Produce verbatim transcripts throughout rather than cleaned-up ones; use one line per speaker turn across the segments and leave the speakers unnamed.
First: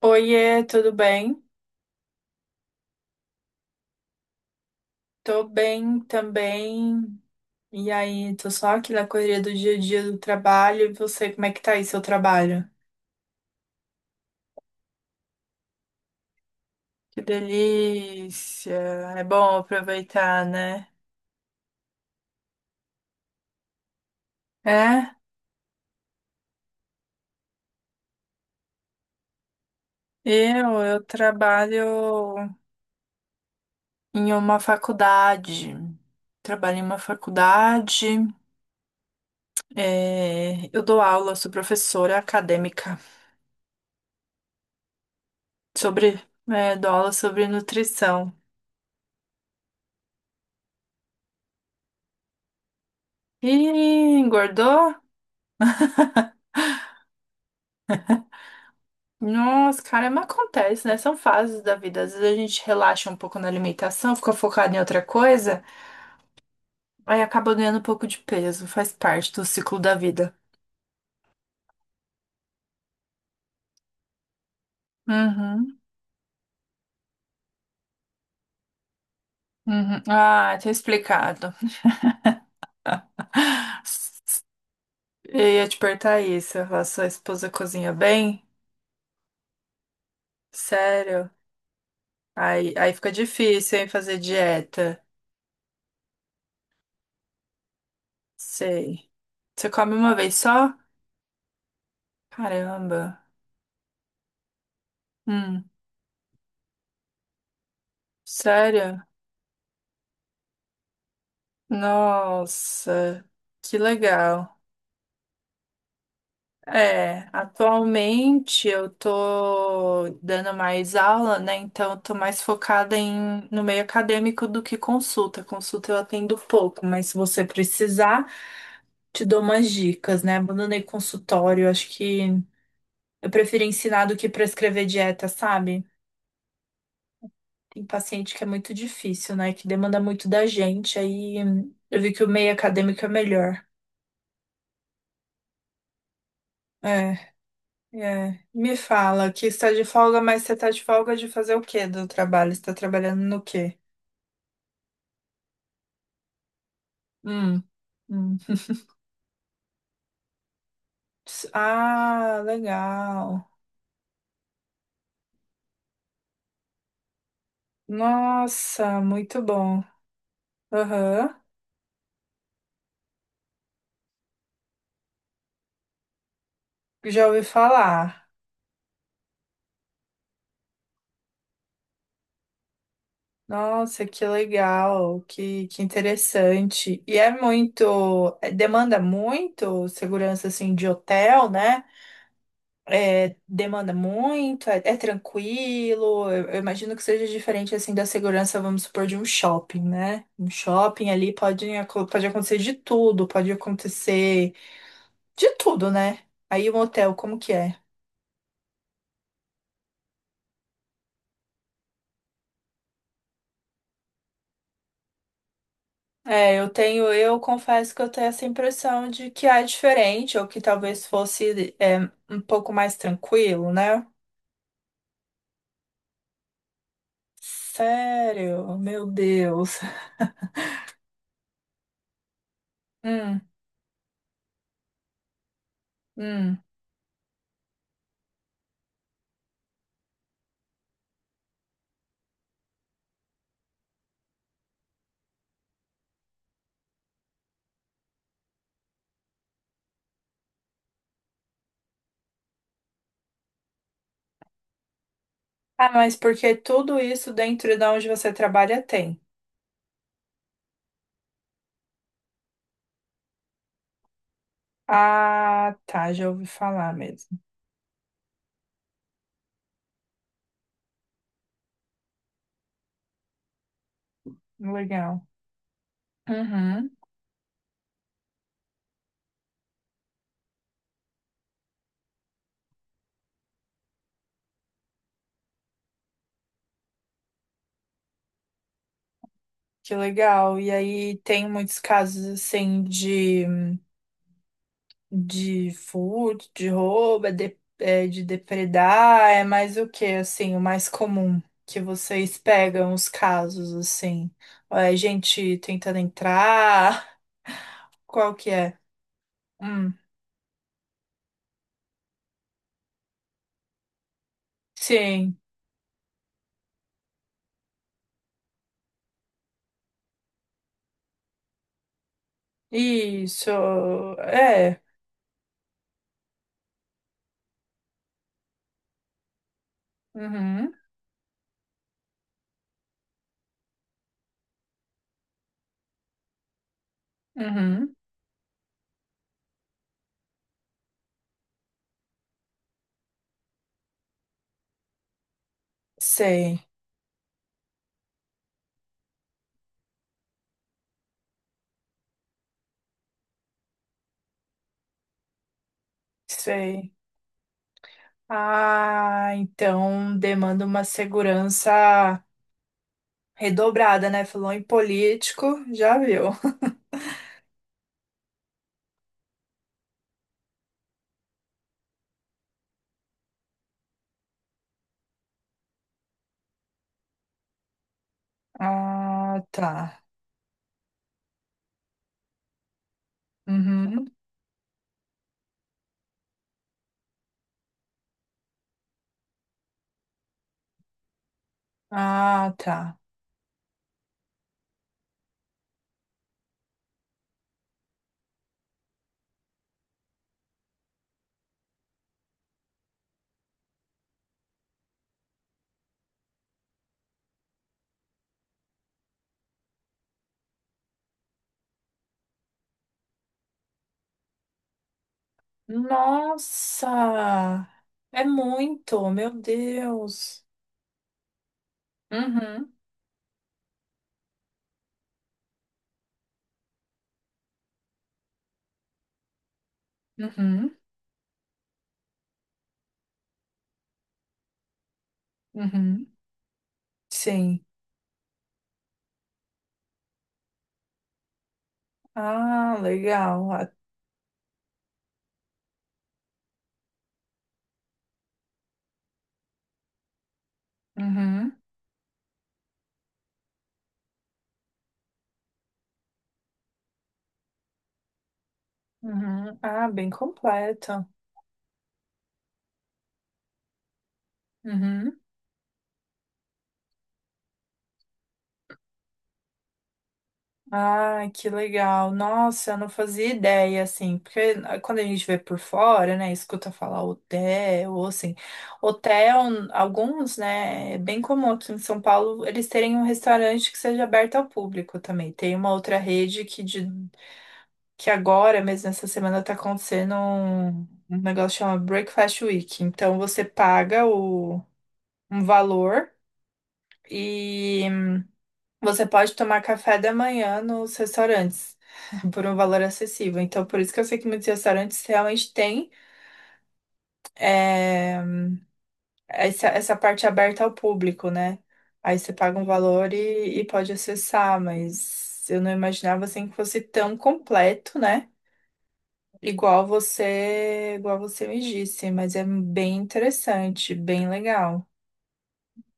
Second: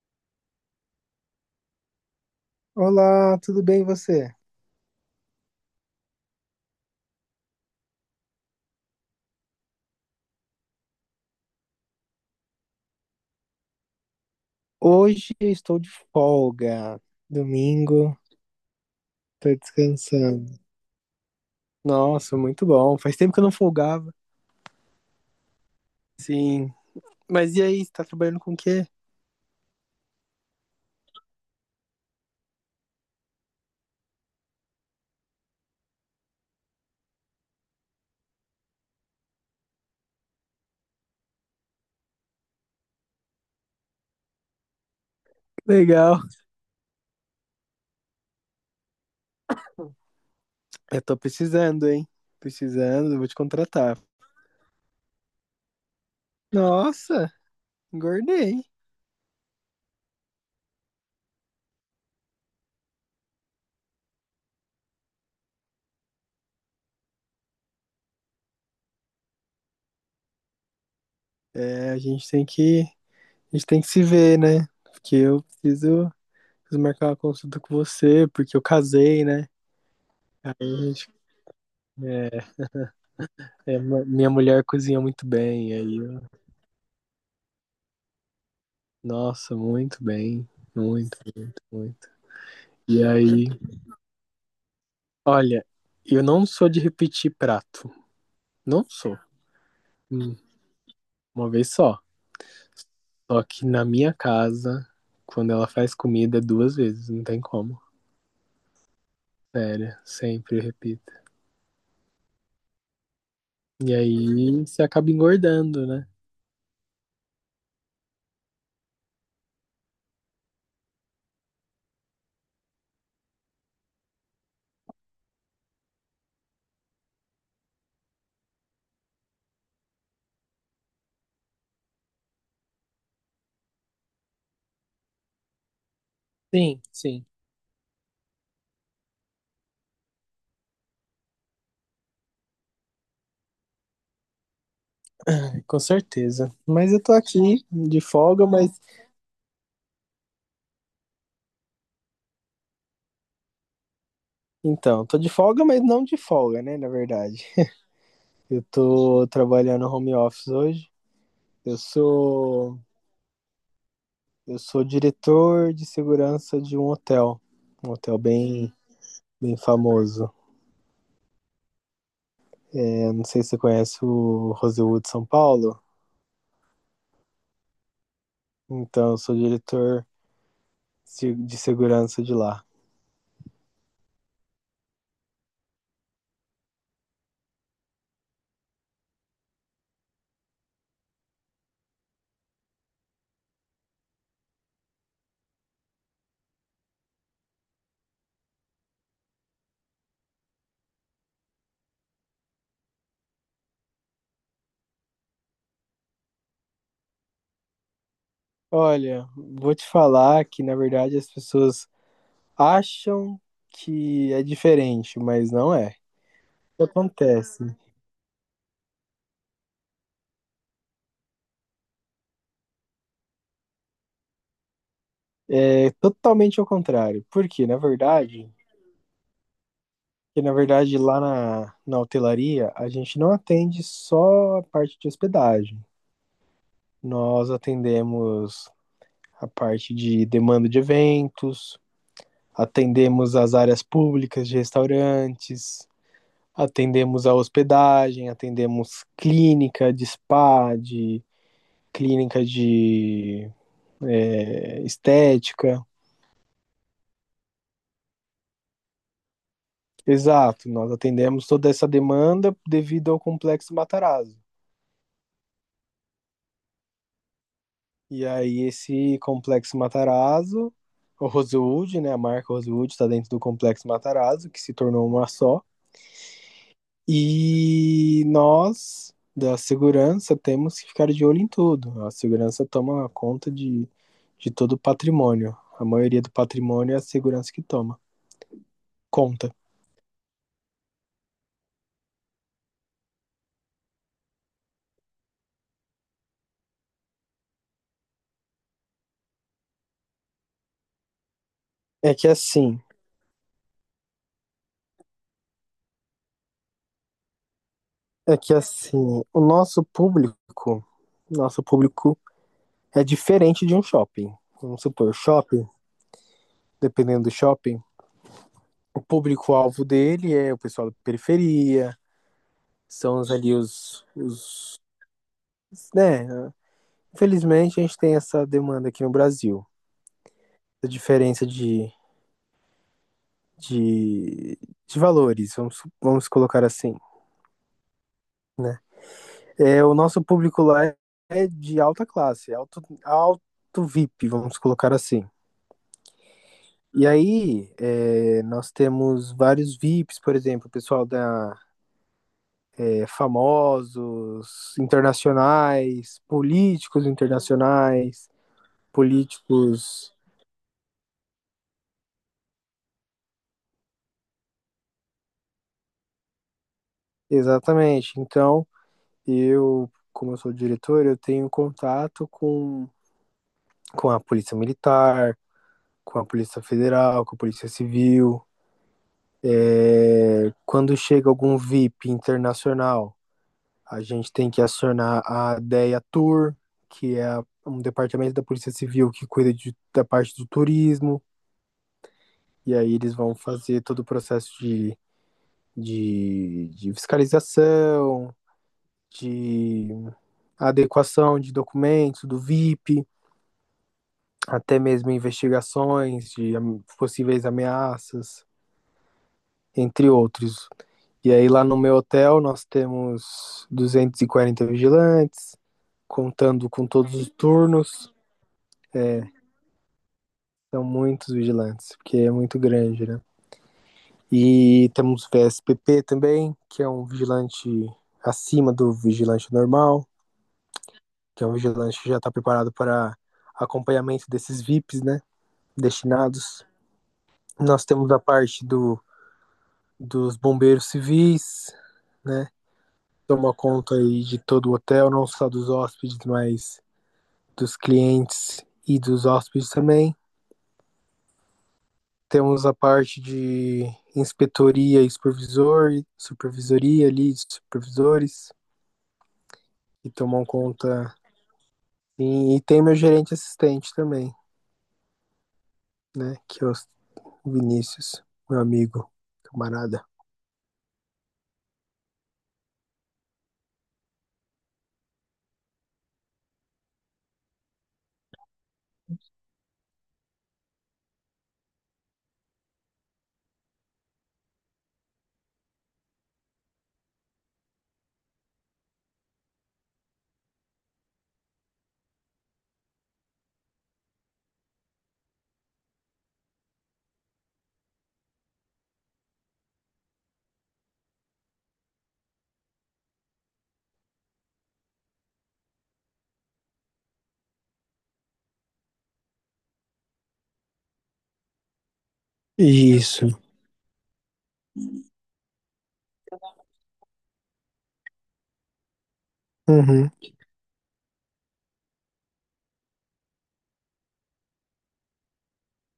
Oiê, tudo bem?
Olá, tudo bem e você?
Tô bem também. E aí, tô só aqui na correria do dia a dia do trabalho. E você, como é que tá aí seu trabalho?
Hoje eu estou de folga.
Que
Domingo,
delícia! É
tô
bom aproveitar,
descansando.
né?
Nossa, muito bom. Faz tempo que eu não folgava.
É,
Sim. Mas e aí, você tá trabalhando com o quê?
eu, eu trabalho em uma faculdade. Trabalho em uma faculdade. É, eu dou aula, sou professora acadêmica sobre,
Legal.
é, dou aula sobre nutrição.
Eu tô precisando, hein? Precisando, vou te
E
contratar.
engordou?
Nossa, engordei.
Nossa, caramba, acontece, né? São fases da vida. Às vezes a gente relaxa um pouco na alimentação, fica focado em outra coisa, aí acaba ganhando um pouco de peso. Faz parte do ciclo da vida.
É, a gente tem que, a gente tem que se ver, né? Porque eu
Uhum,
preciso, preciso marcar uma consulta com você, porque eu casei, né?
uhum.
Aí
Ah, tinha
a gente,
explicado.
é, é, minha mulher cozinha muito
Eu ia
bem,
te
aí
perguntar
eu.
isso. A sua esposa cozinha bem?
Nossa, muito bem. Muito,
Sério?
muito, muito.
Aí, aí
E
fica
aí,
difícil, hein, fazer dieta.
olha, eu não sou de repetir prato. Não
Sei.
sou.
Você come uma vez
Hum.
só?
Uma vez só.
Caramba.
Só que na minha casa, quando
Hum,
ela faz comida, é duas vezes. Não tem como.
sério?
Sério, sempre eu repito.
Nossa, que
E aí
legal.
você acaba engordando, né?
É, atualmente eu tô dando mais aula, né? Então eu tô mais focada em, no meio acadêmico do que consulta. Consulta eu atendo pouco, mas se você precisar, te dou umas dicas, né? Abandonei consultório, acho que eu prefiro ensinar do que prescrever dieta, sabe?
Sim, sim.
Tem paciente que é muito difícil, né? Que demanda muito da gente, aí hum, eu vi que o meio acadêmico é melhor.
Com certeza. Mas eu tô
É.
aqui de
É,
folga, mas.
me fala que está de folga, mas você está de folga de fazer o quê do trabalho? Você está trabalhando no quê?
Então, tô de folga, mas não de folga, né? Na verdade.
Hum, hum.
Eu tô trabalhando home office hoje. Eu
Ah,
sou
legal.
Eu sou diretor de segurança de um hotel, um hotel bem,
Nossa, muito
bem
bom.
famoso.
Aham,
É, não sei se você conhece o Rosewood São Paulo.
já ouvi falar.
Então, eu sou diretor de segurança de lá.
Nossa, que legal, que, que interessante. E é muito, é, demanda muito segurança assim de hotel, né? É, demanda muito, é, é tranquilo. Eu, eu imagino que seja diferente assim da segurança, vamos supor, de um shopping, né? Um shopping ali pode, aco- pode acontecer de tudo, pode acontecer de tudo, né? Aí um hotel, como que é?
Olha, vou te falar que na verdade as pessoas acham que é diferente, mas não é.
É, eu
O que
tenho, eu
acontece?
confesso que eu tenho essa impressão de que é diferente, ou que talvez fosse é, um pouco mais tranquilo, né?
É totalmente ao contrário. Porque, na verdade,
Sério, meu Deus.
que na verdade lá na, na hotelaria a gente não
Hum,
atende só a parte de hospedagem.
hum.
Nós atendemos a parte de demanda de eventos, atendemos as áreas públicas de restaurantes, atendemos a hospedagem, atendemos clínica de spa, de clínica de é, estética.
Ah, mas porque tudo isso dentro de onde você trabalha tem.
Exato, nós atendemos toda essa demanda devido ao Complexo Matarazzo.
Ah, tá, já ouvi falar mesmo.
E aí esse Complexo Matarazzo, o Rosewood, né, a marca Rosewood está dentro do Complexo Matarazzo, que se tornou
Legal.
uma só.
Uhum.
E nós, da segurança, temos que ficar de olho em tudo. A segurança toma conta de, de todo o patrimônio. A maioria do patrimônio é a segurança que toma. Conta.
Que legal. E aí tem muitos casos assim de, de furto, de roubo, é de, é de depredar, é mais o que assim, o mais comum que
É que
vocês
assim,
pegam os casos assim. Ou é gente tentando entrar, qual
é
que
que
é?
assim, o nosso
Hum,
público, nosso público é diferente de um shopping. Vamos supor,
sim.
shopping, dependendo do shopping, o público-alvo dele é o pessoal da periferia, são os
Isso.
ali os,
É.
os, né, Infelizmente, a gente tem essa demanda aqui no Brasil,
Uhum.
a diferença de, de, de valores, vamos, vamos colocar assim.
Uhum.
É, o nosso público lá é de alta classe, alto, alto V I P, vamos colocar assim.
Sei,
E aí, é, nós temos vários V I Ps, por exemplo, pessoal da é, famosos, internacionais,
sei.
políticos internacionais,
Ah,
políticos.
então demanda uma segurança redobrada, né? Falou em político, já viu.
Exatamente. Então, eu, como eu sou diretor, eu tenho contato com, com a Polícia Militar, com a Polícia Federal, com a Polícia Civil.
Ah, tá.
Quando chega algum V I P internacional, a
Uhum.
gente tem que acionar a D E A Tour, que é um departamento da Polícia Civil que cuida de, da parte do turismo,
Ah,
e
tá.
aí eles vão fazer todo o processo de, de, de fiscalização, de adequação de documentos do V I P, até mesmo investigações de am- possíveis ameaças, entre outros. E aí lá no meu hotel nós temos duzentos e quarenta vigilantes, contando com todos os
Nossa!
turnos,
É muito, meu Deus.
são muitos vigilantes, porque é muito
Uhum,
grande, né? E temos V S P P também, que é um vigilante acima do vigilante normal,
uhum,
que é um vigilante que já está preparado para acompanhamento desses V I Ps, né?
uhum.
Destinados.
Sim.
Nós temos a parte do dos bombeiros civis, né?
Ah, legal.
Toma
Ah,
conta aí de todo o hotel, não só dos hóspedes, mas dos clientes e dos hóspedes também.
uhum,
Temos a parte de inspetoria e supervisor, supervisoria ali, de supervisores,
uhum. Ah,
que
bem
tomam
completo.
conta. E, e tem meu gerente assistente também,
Uhum.
né? Que é o Vinícius, meu amigo, camarada.
Ai, que legal. Nossa, eu não fazia ideia, assim, porque ah, quando a gente vê por fora, né, escuta falar hotel, ou assim, hotel, alguns, né, é bem comum aqui em São Paulo eles terem um restaurante que seja aberto ao público também. Tem uma outra rede que, de, que agora, mesmo essa semana, tá acontecendo um, um negócio que chama Breakfast Week. Então, você paga o, um valor e... Você pode tomar café da manhã nos restaurantes por um valor acessível. Então, por isso que eu sei que muitos restaurantes realmente têm é, essa, essa parte aberta ao público, né? Aí você paga um valor
Isso.
e, e pode acessar, mas eu não imaginava assim que fosse tão completo, né? Igual
Uhum.
você, igual você me disse, mas é bem interessante, bem legal.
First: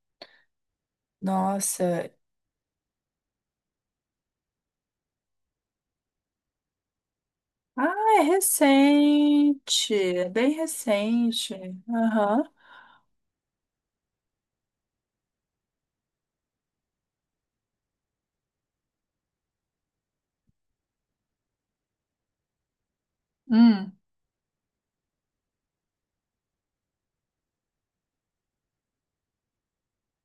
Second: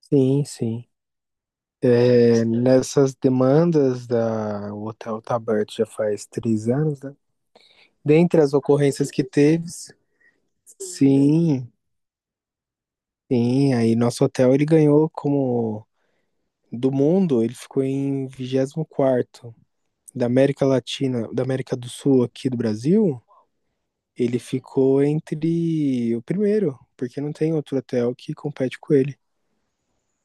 Sim, sim.
Nossa,
É, nessas demandas da o Hotel Tabert já faz três anos, né?
ah, é
Dentre as ocorrências que teve,
recente, é bem recente.
sim,
Aham.
sim, aí nosso hotel ele ganhou como do mundo, ele ficou em vigésimo quarto da América Latina, da América do Sul aqui do Brasil,
Hum.
ele ficou entre o primeiro, porque não tem outro hotel que compete com ele.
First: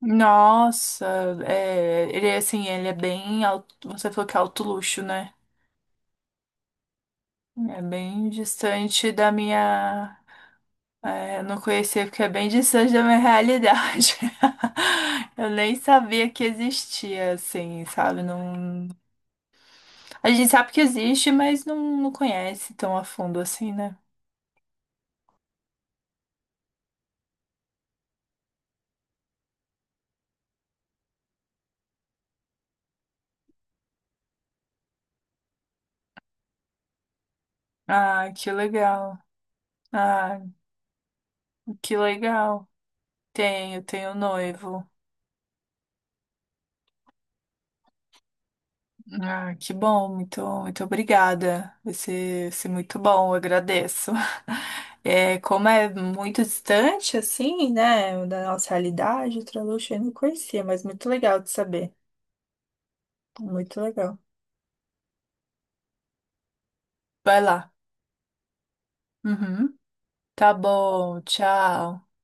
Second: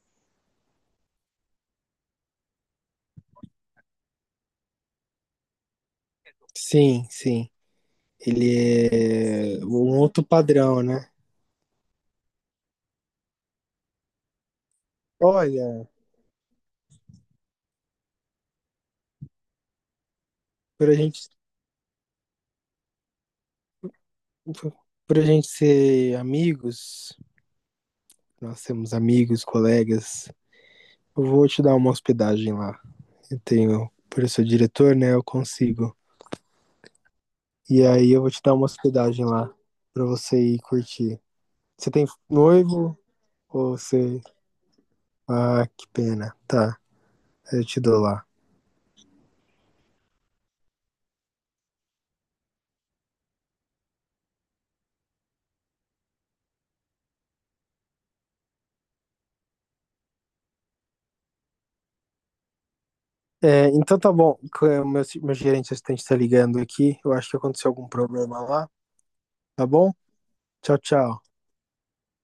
Nossa, é, ele é assim, ele é bem alto, você falou que é alto luxo, né?
Sim, sim.
É bem distante da
Ele é um
minha.
outro padrão, né?
É, eu não conhecia porque é bem distante da minha realidade. Eu nem
Olha,
sabia que existia, assim, sabe? Não... A gente sabe que
por a gente
existe, mas não, não conhece tão a fundo assim, né?
Por por a gente ser amigos, nós temos amigos, colegas. Eu vou te dar uma hospedagem lá. Eu tenho, por eu ser diretor, né? Eu consigo. E aí eu
Ah,
vou te
que
dar uma
legal.
hospedagem lá pra você
Ah,
ir curtir. Você
que
tem
legal.
noivo ou
Tenho, tenho um
você.
noivo.
Ah, que pena. Tá, eu te dou lá.
Ah, que bom, muito, muito obrigada. Vai ser, vai ser muito bom, eu agradeço. É, como é muito distante, assim, né, da nossa realidade, o Traluche eu não conhecia, mas muito legal de saber.
É,
Muito
então tá
legal.
bom. Co- é, meu, meu gerente assistente tá ligando aqui. Eu acho que
Vai
aconteceu
lá.
algum problema lá. Tá
Uhum.
bom?
Tá
Tchau,
bom,
tchau.
tchau.